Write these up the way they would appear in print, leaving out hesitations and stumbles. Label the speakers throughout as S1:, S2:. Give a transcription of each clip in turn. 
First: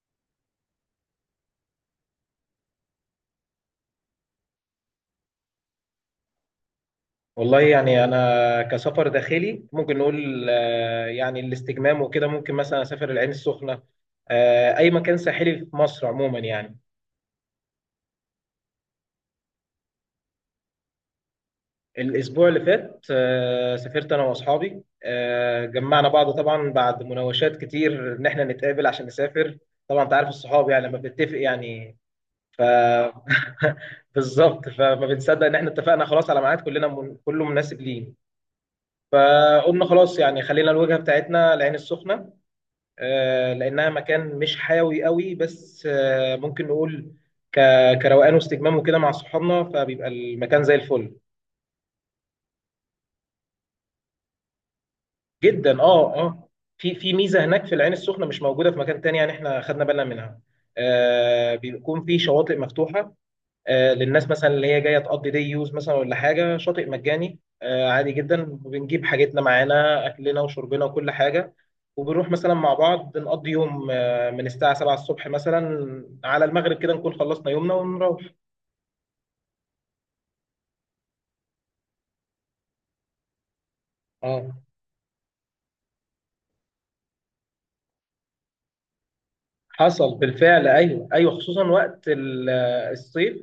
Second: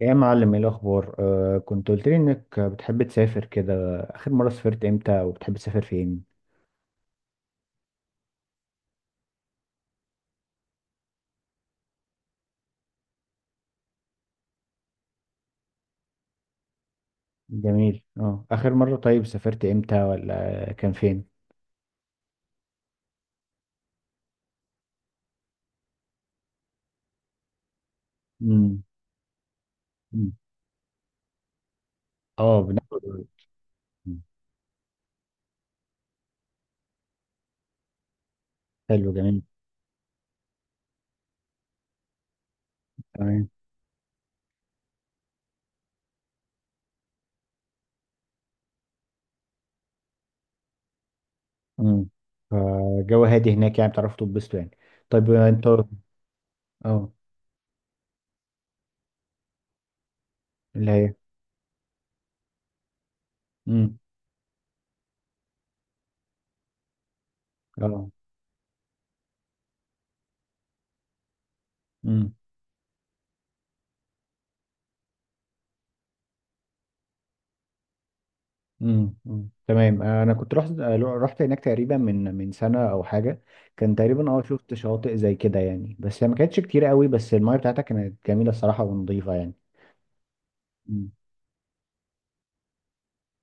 S1: يا معلم، ايه الاخبار؟ كنت قلت لي انك بتحب تسافر كده. اخر مره سافرت امتى؟ وبتحب تسافر فين؟
S2: والله يعني انا كسفر داخلي ممكن نقول يعني الاستجمام وكده ممكن مثلا اسافر العين السخنه. اي مكان ساحلي في مصر عموما يعني.
S1: جميل. اه، اخر مره طيب سافرت امتى، ولا كان فين؟
S2: الاسبوع اللي فات سافرت انا واصحابي، جمعنا بعض طبعا بعد مناوشات كتير ان احنا
S1: امم.
S2: نتقابل عشان نسافر. طبعا انت عارف الصحاب يعني لما بنتفق يعني. ف
S1: اه، بناخد. مم.
S2: بالظبط فما بنصدق ان احنا اتفقنا خلاص على ميعاد كلنا كله مناسب لينا.
S1: حلو، جميل.
S2: فقلنا خلاص يعني خلينا الوجهه بتاعتنا العين السخنه،
S1: تمام.
S2: لانها مكان مش حيوي قوي بس، ممكن نقول كروقان واستجمام وكده مع صحابنا فبيبقى المكان زي الفل.
S1: امم. فالجو هادي هناك، يعني بتعرفوا تتبسطوا يعني؟ طيب، انت.
S2: جدا، اه اه. في
S1: اه.
S2: في ميزه هناك في العين السخنه مش موجوده في مكان تاني يعني احنا خدنا بالنا منها.
S1: اللي هي.
S2: بيكون في شواطئ مفتوحه
S1: امم.
S2: للناس مثلا اللي هي جايه تقضي دي يوز مثلا ولا حاجه، شاطئ مجاني.
S1: اه.
S2: عادي جدا بنجيب حاجتنا معانا اكلنا وشربنا وكل حاجه، وبنروح
S1: امم.
S2: مثلا مع بعض نقضي يوم، من الساعه 7 الصبح مثلا على المغرب كده نكون خلصنا يومنا ونروح.
S1: امم، أمم. تمام، انا كنت رحت. رحت هناك تقريبا من سنه او حاجه. كان تقريبا
S2: اه
S1: شفت شواطئ زي كده يعني، بس هي ما كانتش كتير قوي، بس المايه بتاعتها كانت جميله الصراحه ونظيفه يعني.
S2: حصل بالفعل، ايوه
S1: أمم.
S2: ايوه، خصوصا وقت الصيف.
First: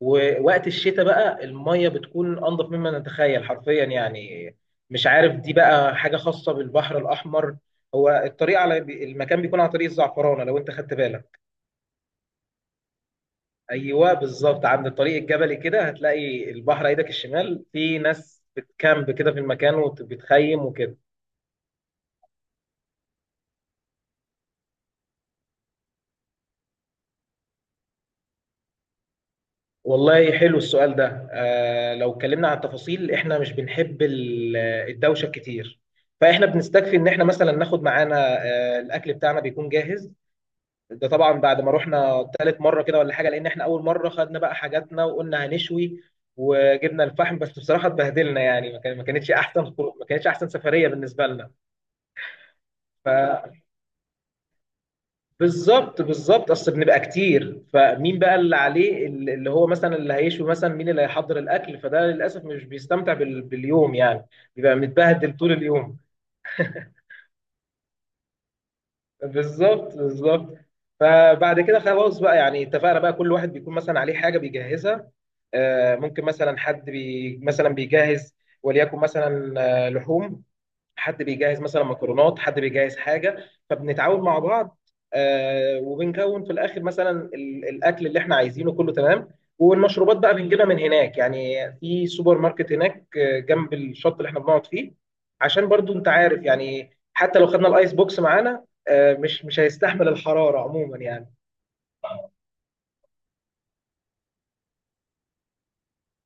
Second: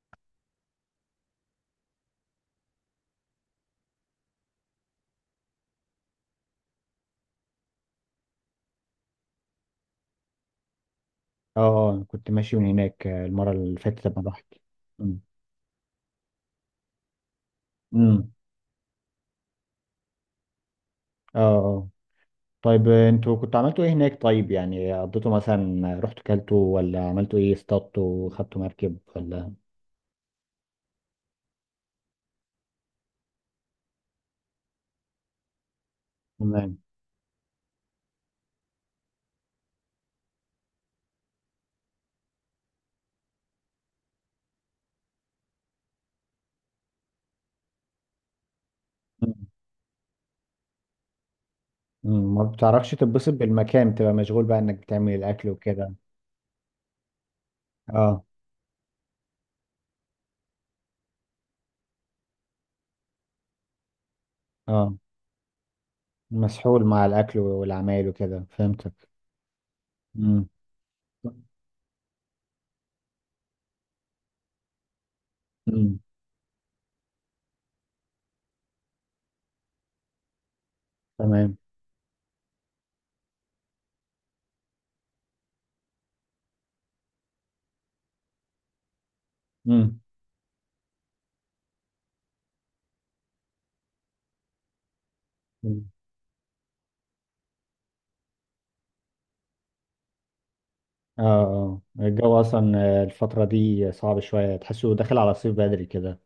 S2: ووقت الشتاء بقى الميه بتكون انضف مما نتخيل حرفيا يعني. مش عارف دي بقى حاجه خاصه بالبحر الاحمر. هو الطريق على المكان بيكون على طريق الزعفرانه لو انت خدت بالك.
S1: اه، اه. أنا كنت ماشي من هناك المره اللي فاتت
S2: ايوه
S1: لما رحت.
S2: بالظبط، عند الطريق
S1: امم،
S2: الجبلي كده هتلاقي البحر ايدك الشمال، في
S1: أمم.
S2: ناس بتكامب كده في المكان وبتخيم وكده.
S1: اه، اه. طيب، انتوا كنتوا عملتوا ايه هناك؟ طيب، يعني قضيتوا مثلا، رحتوا، كلتوا، ولا عملتوا ايه، اصطادتوا، خدتوا مركب ولا؟
S2: والله حلو السؤال ده. آه، لو اتكلمنا عن التفاصيل احنا مش بنحب الدوشه كتير، فاحنا
S1: تمام.
S2: بنستكفي ان احنا مثلا ناخد معانا الاكل بتاعنا بيكون جاهز. ده طبعا بعد ما رحنا تالت مره كده ولا حاجه، لان احنا اول مره خدنا بقى حاجاتنا وقلنا هنشوي وجبنا الفحم، بس بصراحه اتبهدلنا يعني،
S1: أمم.
S2: ما كانتش احسن سفريه بالنسبه
S1: أمم. ما بتعرفش تتبسط
S2: لنا.
S1: بالمكان، بتبقى مشغول بقى انك بتعمل الاكل وكده.
S2: بالظبط بالظبط، اصل بنبقى كتير فمين
S1: اه.
S2: بقى اللي عليه اللي هو مثلا اللي هيشوي مثلا، مين اللي هيحضر الاكل، فده للاسف مش بيستمتع باليوم يعني، بيبقى
S1: اه.
S2: متبهدل طول اليوم.
S1: مسحول مع الاكل والعمايل وكده، فهمتك.
S2: بالظبط
S1: امم.
S2: بالظبط. فبعد كده خلاص بقى يعني اتفقنا بقى كل واحد بيكون مثلا عليه حاجه بيجهزها،
S1: امم.
S2: ممكن مثلا حد مثلا بيجهز وليكن مثلا لحوم، حد
S1: تمام.
S2: بيجهز مثلا مكرونات، حد بيجهز حاجه، فبنتعاون مع بعض. وبنكون في الاخر مثلا الاكل اللي احنا عايزينه كله تمام.
S1: امم.
S2: والمشروبات بقى بنجيبها من هناك، يعني في سوبر ماركت هناك، جنب الشط اللي احنا بنقعد فيه، عشان برضو انت عارف يعني حتى لو خدنا الايس بوكس معانا مش هيستحمل الحراره عموما
S1: اه،
S2: يعني.
S1: اه، الجو اصلا. الفتره دي صعب شويه، تحسه داخل على الصيف بدري كده.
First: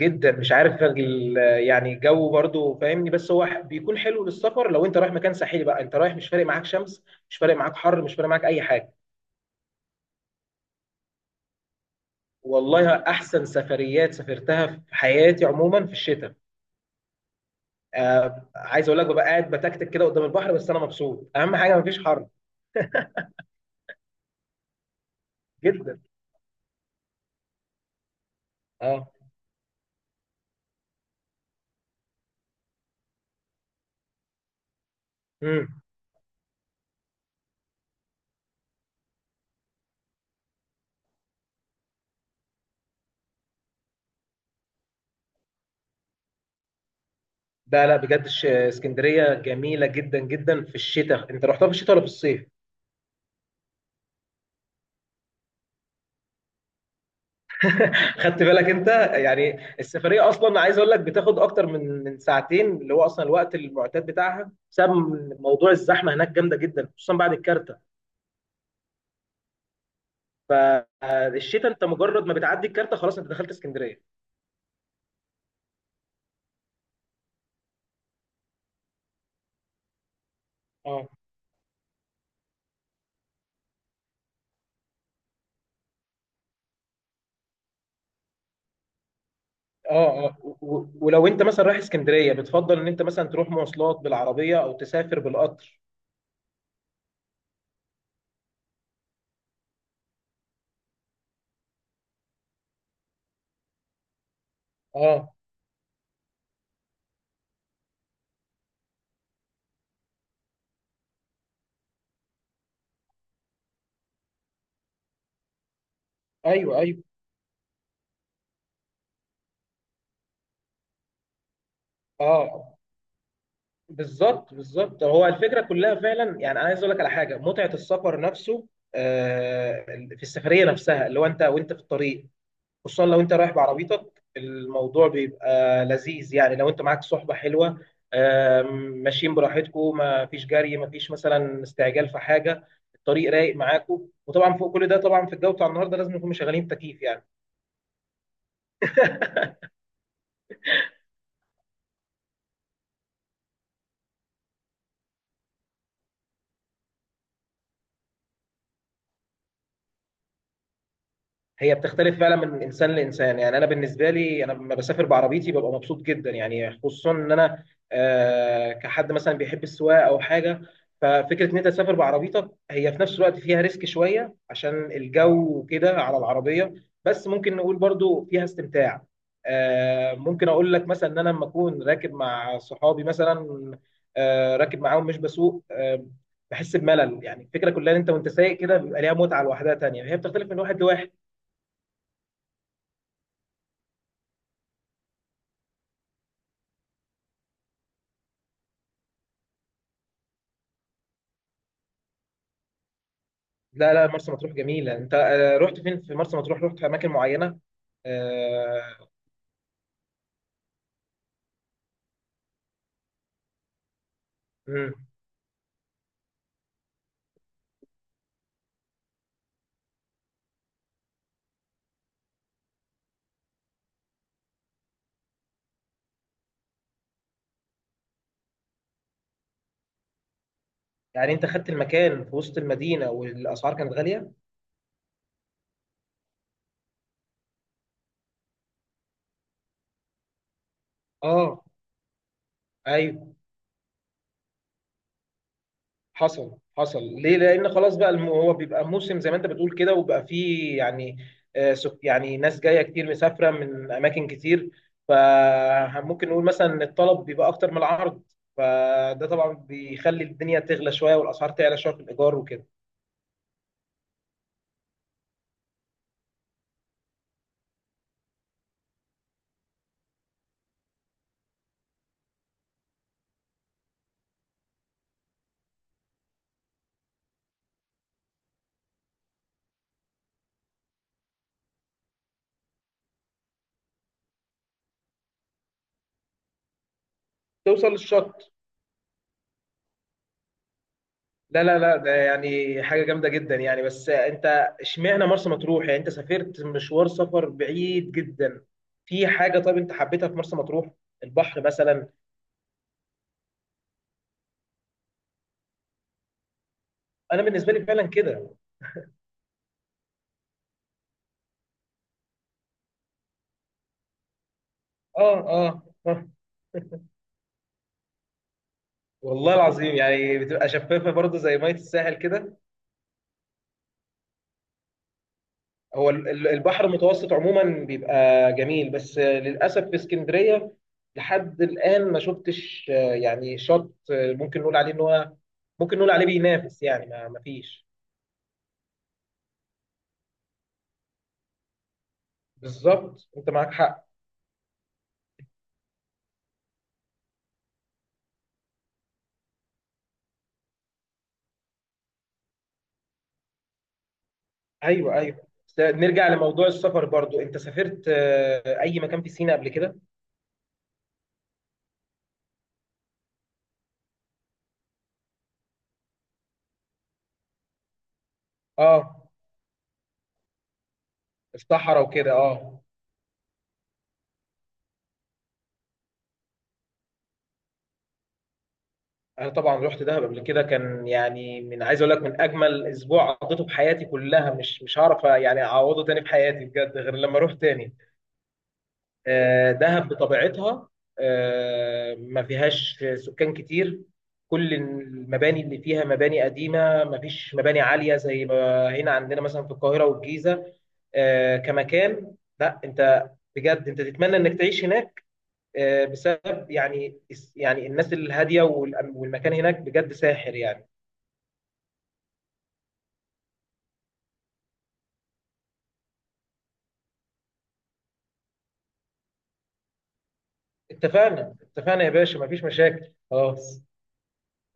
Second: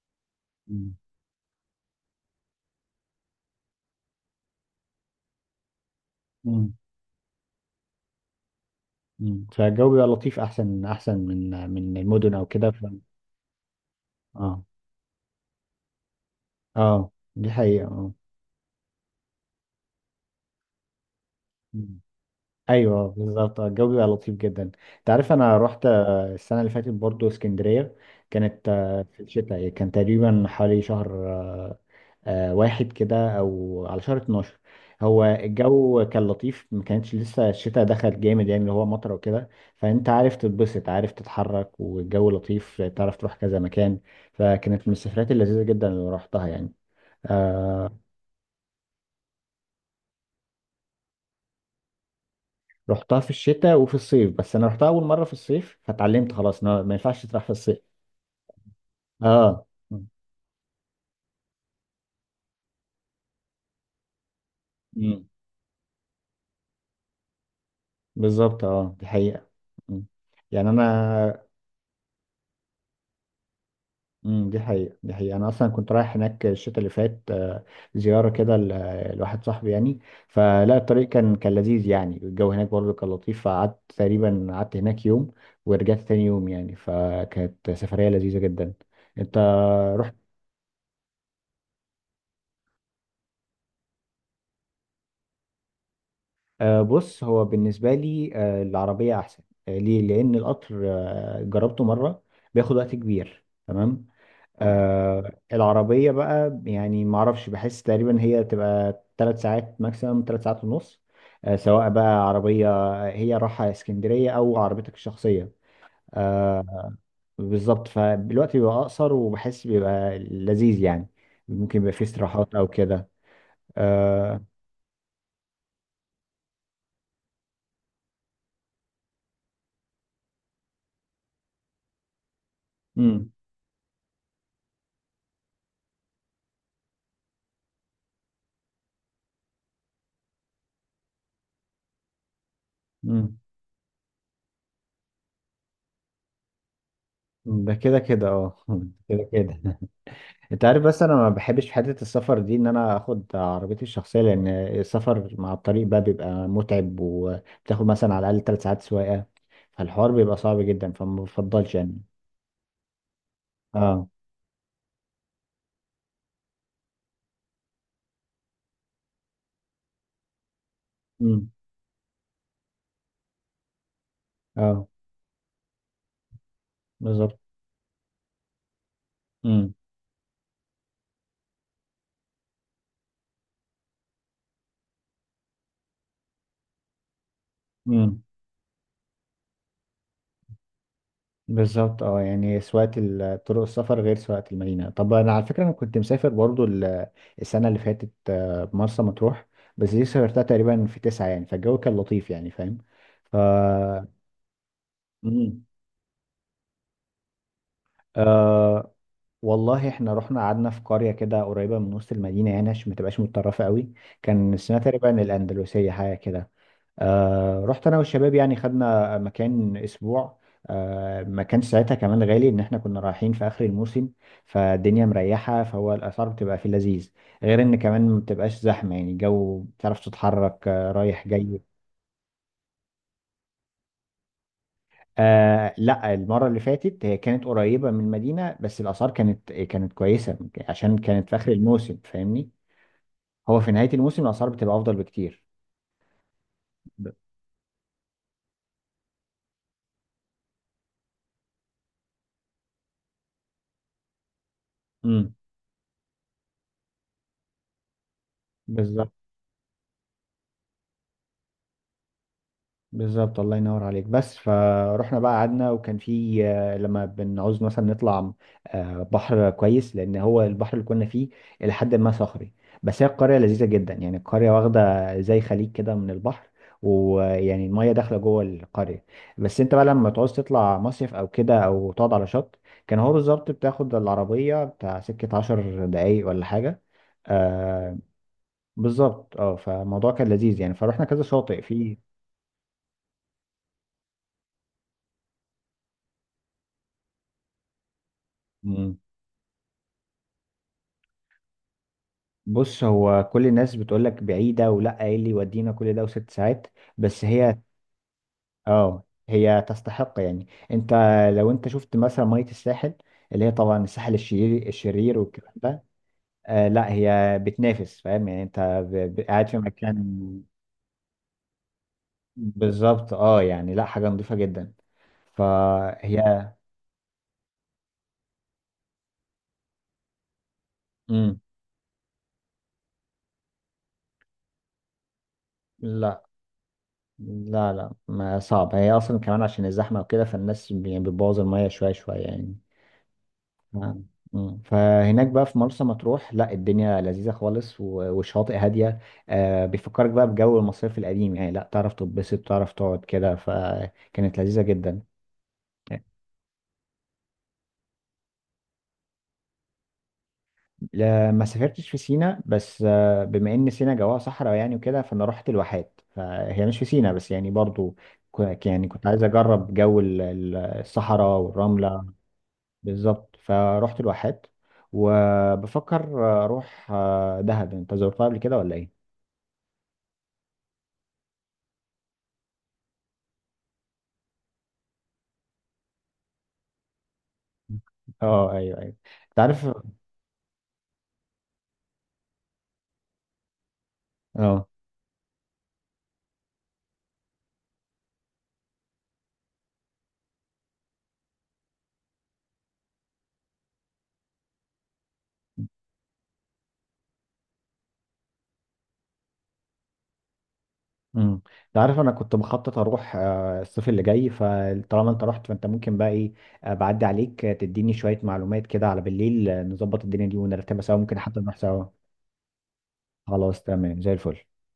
S2: جدا، مش عارف
S1: مم.
S2: يعني الجو برضو فاهمني، بس هو بيكون حلو للسفر. لو انت رايح مكان ساحلي بقى انت رايح، مش فارق معاك
S1: مم.
S2: شمس، مش فارق معاك حر، مش فارق معاك اي حاجه.
S1: مم. فالجو بيبقى لطيف، احسن، احسن من المدن او كده ف...
S2: والله احسن سفريات
S1: اه.
S2: سافرتها في حياتي عموما في الشتاء.
S1: اه، دي حقيقه، اه.
S2: آه، عايز اقول لك ببقى قاعد بتكتك كده قدام البحر، بس انا مبسوط اهم حاجه
S1: مم.
S2: مفيش حر.
S1: ايوه، بالظبط، الجو بيبقى لطيف جدا. انت عارف انا رحت
S2: جدا.
S1: السنه اللي فاتت برضو اسكندريه. كانت
S2: اه.
S1: في الشتاء، كان تقريبا حوالي شهر واحد كده، او على شهر 12. هو
S2: امم
S1: الجو كان لطيف، ما كانتش لسه الشتاء دخل جامد يعني اللي هو مطر وكده. فانت عارف تتبسط، عارف تتحرك، والجو لطيف، تعرف تروح كذا مكان. فكانت من السفرات اللذيذة جدا اللي رحتها يعني.
S2: ده لا
S1: آه.
S2: بجد اسكندريه جميله جدا جدا في الشتاء. انت رحتها في الشتاء ولا في الصيف؟
S1: رحتها في الشتاء وفي الصيف، بس انا رحتها اول مرة في الصيف، فتعلمت خلاص إن هو ما ينفعش تروح في الصيف.
S2: خدت بالك انت. يعني
S1: اه.
S2: السفريه اصلا عايز اقول لك بتاخد اكتر من ساعتين، اللي هو اصلا الوقت المعتاد بتاعها، بسبب
S1: مم.
S2: موضوع الزحمه هناك جامده جدا خصوصا بعد الكارته.
S1: بالظبط، اه، دي حقيقة. مم. يعني انا.
S2: فالشتاء انت مجرد ما بتعدي الكارته خلاص انت دخلت اسكندريه.
S1: امم، دي حقيقة، دي حقيقة. أنا أصلا كنت رايح هناك الشتاء اللي فات. زيارة كده لواحد صاحبي يعني. فلا، الطريق
S2: اه
S1: كان لذيذ يعني، الجو هناك برضه كان لطيف، فقعدت تقريبا، قعدت هناك يوم، ورجعت تاني يوم يعني، فكانت سفرية لذيذة جدا. أنت.
S2: اه اه، ولو انت مثلا رايح اسكندريه بتفضل ان انت مثلا تروح مواصلات بالعربيه، او تسافر بالقطر؟
S1: بص، هو بالنسبة لي العربية أحسن. ليه؟ لأن القطر جربته مرة، بياخد وقت كبير. تمام. مم.
S2: اه
S1: العربية بقى يعني، معرفش، بحس تقريبا هي تبقى تلات ساعات ماكسيمم، تلات ساعات ونص. سواء بقى عربية، هي رايحة اسكندرية، أو عربيتك الشخصية. آه.
S2: ايوه ايوه،
S1: بالظبط، فالوقت بيبقى أقصر، وبحس بيبقى لذيذ يعني. ممكن يبقى فيه استراحات أو
S2: اه
S1: كده. آه.
S2: بالظبط بالظبط. هو الفكره كلها فعلا يعني، انا عايز اقول لك على حاجه، متعه السفر نفسه، آه، في السفريه نفسها اللي هو انت وانت في الطريق، خصوصا لو
S1: مم.
S2: انت رايح بعربيتك الموضوع بيبقى لذيذ يعني، لو انت معاك صحبة حلوة، آم، ماشيين براحتكم، ما فيش جري، ما فيش مثلا استعجال في حاجة، الطريق
S1: مم.
S2: رايق معاكم، وطبعا فوق كل ده، طبعا في الجو بتاع النهارده لازم نكون مشغلين تكييف يعني.
S1: ده كده كده، اه. كده كده. انت عارف، بس انا ما بحبش في حته السفر دي ان انا اخد عربيتي الشخصيه، لان السفر مع الطريق بقى بيبقى متعب، وبتاخد مثلا على الاقل ثلاث ساعات سواقه، فالحوار بيبقى صعب جدا، فما
S2: هي
S1: بفضلش يعني.
S2: بتختلف فعلا من انسان لانسان يعني، انا
S1: اه.
S2: بالنسبه لي انا لما بسافر بعربيتي ببقى مبسوط جدا يعني، خصوصا ان انا كحد مثلا بيحب السواقه او حاجه.
S1: امم.
S2: ففكره ان انت تسافر بعربيتك هي في نفس الوقت فيها ريسك شويه
S1: اه.
S2: عشان الجو وكده على العربيه، بس
S1: بالظبط.
S2: ممكن نقول برضو فيها استمتاع. ممكن اقول لك مثلا ان انا لما اكون راكب مع صحابي مثلا، راكب معاهم مش بسوق، بحس بملل يعني. الفكره كلها ان انت
S1: امم.
S2: وانت سايق كده بيبقى ليها متعه لوحدها تانيه، هي بتختلف من واحد لواحد.
S1: بالظبط، اه، يعني سواقة طرق السفر غير سواقة المدينة. طب انا على فكرة، انا كنت مسافر برضو السنة اللي فاتت مرسى مطروح. بس دي سافرتها تقريبا في تسعة يعني، فالجو كان لطيف يعني، فاهم؟
S2: لا لا،
S1: طب.
S2: مرسى مطروح جميلة. انت
S1: مم.
S2: رحت فين في مرسى مطروح؟ رحت في اماكن معينة؟
S1: آه،
S2: آه،
S1: والله احنا رحنا قعدنا في قرية كده قريبة من وسط المدينة يعني، عشان ما تبقاش متطرفة قوي. كان اسمها
S2: مم.
S1: تقريبا الأندلسية حاجة كده. رحت أنا والشباب يعني، خدنا مكان أسبوع. ما كانش ساعتها كمان غالي، إن احنا كنا رايحين في آخر الموسم، فالدنيا مريحة، فهو الأسعار بتبقى في اللذيذ، غير إن كمان ما بتبقاش زحمة، يعني الجو بتعرف تتحرك رايح
S2: يعني انت
S1: جاي.
S2: خدت المكان في وسط المدينة والاسعار كانت غالية.
S1: لا، المرة اللي فاتت هي كانت قريبة من المدينة، بس الآثار كانت كويسة، عشان كانت في آخر
S2: اه
S1: الموسم، فاهمني؟
S2: ايوه.
S1: هو في نهاية الموسم الأسعار بتبقى أفضل بكتير.
S2: حصل حصل،
S1: ب-
S2: ليه؟ لان خلاص بقى هو بيبقى موسم زي ما انت بتقول كده، وبقى فيه يعني يعني ناس جاية كتير مسافرة من اماكن كتير،
S1: امم.
S2: فممكن نقول مثلا ان الطلب بيبقى اكتر من العرض،
S1: بالظبط،
S2: فده طبعا بيخلي الدنيا تغلى شوية والاسعار تعلى شوية في الايجار وكده.
S1: بالظبط، الله ينور عليك. بس فروحنا بقى، قعدنا، وكان في لما بنعوز مثلا نطلع بحر كويس، لأن هو البحر اللي كنا فيه إلى حد ما صخري. بس هي القرية لذيذة جدا يعني، القرية واخدة زي خليج كده من البحر، ويعني المية داخلة جوه القرية. بس أنت بقى لما تعوز تطلع مصيف أو كده، أو تقعد على شط، كان هو بالظبط بتاخد العربية بتاع سكة عشر دقايق ولا حاجة.
S2: توصل
S1: آه،
S2: للشط.
S1: بالظبط، فالموضوع كان لذيذ يعني، فروحنا كذا شاطئ
S2: لا لا لا،
S1: فيه.
S2: ده يعني حاجة جامدة جدا يعني. بس انت اشمعنى مرسى مطروح يعني، انت سافرت مشوار سفر بعيد جدا،
S1: مم.
S2: في حاجة طيب انت حبيتها في مرسى مطروح، البحر مثلا؟
S1: بص، هو كل الناس بتقول لك بعيدة، ولا ايه اللي يودينا كل ده وست ساعات، بس
S2: انا
S1: هي،
S2: بالنسبة لي فعلا كده.
S1: اه هي تستحق يعني، انت لو انت شفت مثلا مية الساحل، اللي هي طبعا الساحل الشرير الشرير
S2: اه
S1: والكلام
S2: اه
S1: ده،
S2: اه.
S1: لا، هي بتنافس، فاهم يعني، انت قاعد
S2: والله
S1: في
S2: العظيم يعني
S1: مكان.
S2: بتبقى شفافة برضه زي مية الساحل كده.
S1: بالظبط، اه، يعني لا، حاجة نظيفة جدا،
S2: هو
S1: فهي.
S2: البحر المتوسط عموما بيبقى جميل، بس للأسف في اسكندرية
S1: امم.
S2: لحد الآن ما شفتش، يعني شط، ممكن نقول عليه ان هو ممكن نقول
S1: لا،
S2: عليه بينافس يعني، ما
S1: لا،
S2: فيش.
S1: لا، ما صعب، هي اصلا كمان عشان الزحمه وكده، فالناس يعني بتبوظ الميه شويه شويه يعني.
S2: بالظبط، انت معاك
S1: آه.
S2: حق.
S1: مم. فهناك بقى في مرسى مطروح، لا الدنيا لذيذه خالص والشواطئ هاديه. بيفكرك بقى بجو المصيف القديم يعني، لا تعرف تتبسط، تعرف تقعد كده، فكانت لذيذه جدا.
S2: ايوه ايوه. نرجع لموضوع السفر برضو، انت سافرت اي مكان في سيناء قبل كده؟
S1: لا، ما سافرتش في سينا، بس بما ان سينا جواها صحراء يعني وكده، فانا رحت الواحات، فهي مش في سينا، بس يعني برضو يعني كنت عايز
S2: اه
S1: اجرب جو الصحراء
S2: الصحراء
S1: والرمله.
S2: وكده، اه.
S1: بالظبط، فرحت الواحات، وبفكر اروح دهب. انت زرتها قبل كده ولا ايه؟
S2: انا طبعا رحت دهب قبل كده، كان يعني من عايز اقول لك من اجمل اسبوع قضيته في حياتي كلها، مش هعرف يعني اعوضه تاني في حياتي بجد غير لما اروح تاني.
S1: اه، ايوه، ايوه. انت عارف.
S2: دهب بطبيعتها ما فيهاش سكان كتير،
S1: اه.
S2: كل المباني اللي فيها مباني قديمة، ما فيش مباني عالية زي ما هنا عندنا مثلا في القاهرة والجيزة كمكان. لا انت بجد انت تتمنى انك تعيش هناك بسبب يعني، يعني الناس الهادية والمكان هناك بجد ساحر يعني.
S1: امم. انت عارف انا كنت مخطط اروح الصيف اللي جاي، فطالما انت رحت، فانت ممكن بقى ايه، بعدي عليك، تديني شويه معلومات كده على بالليل، نظبط الدنيا دي ونرتبها سوا، ممكن حتى
S2: اتفقنا
S1: نروح سوا.
S2: اتفقنا يا باشا، مفيش مشاكل
S1: خلاص،
S2: خلاص.
S1: تمام، زي الفل.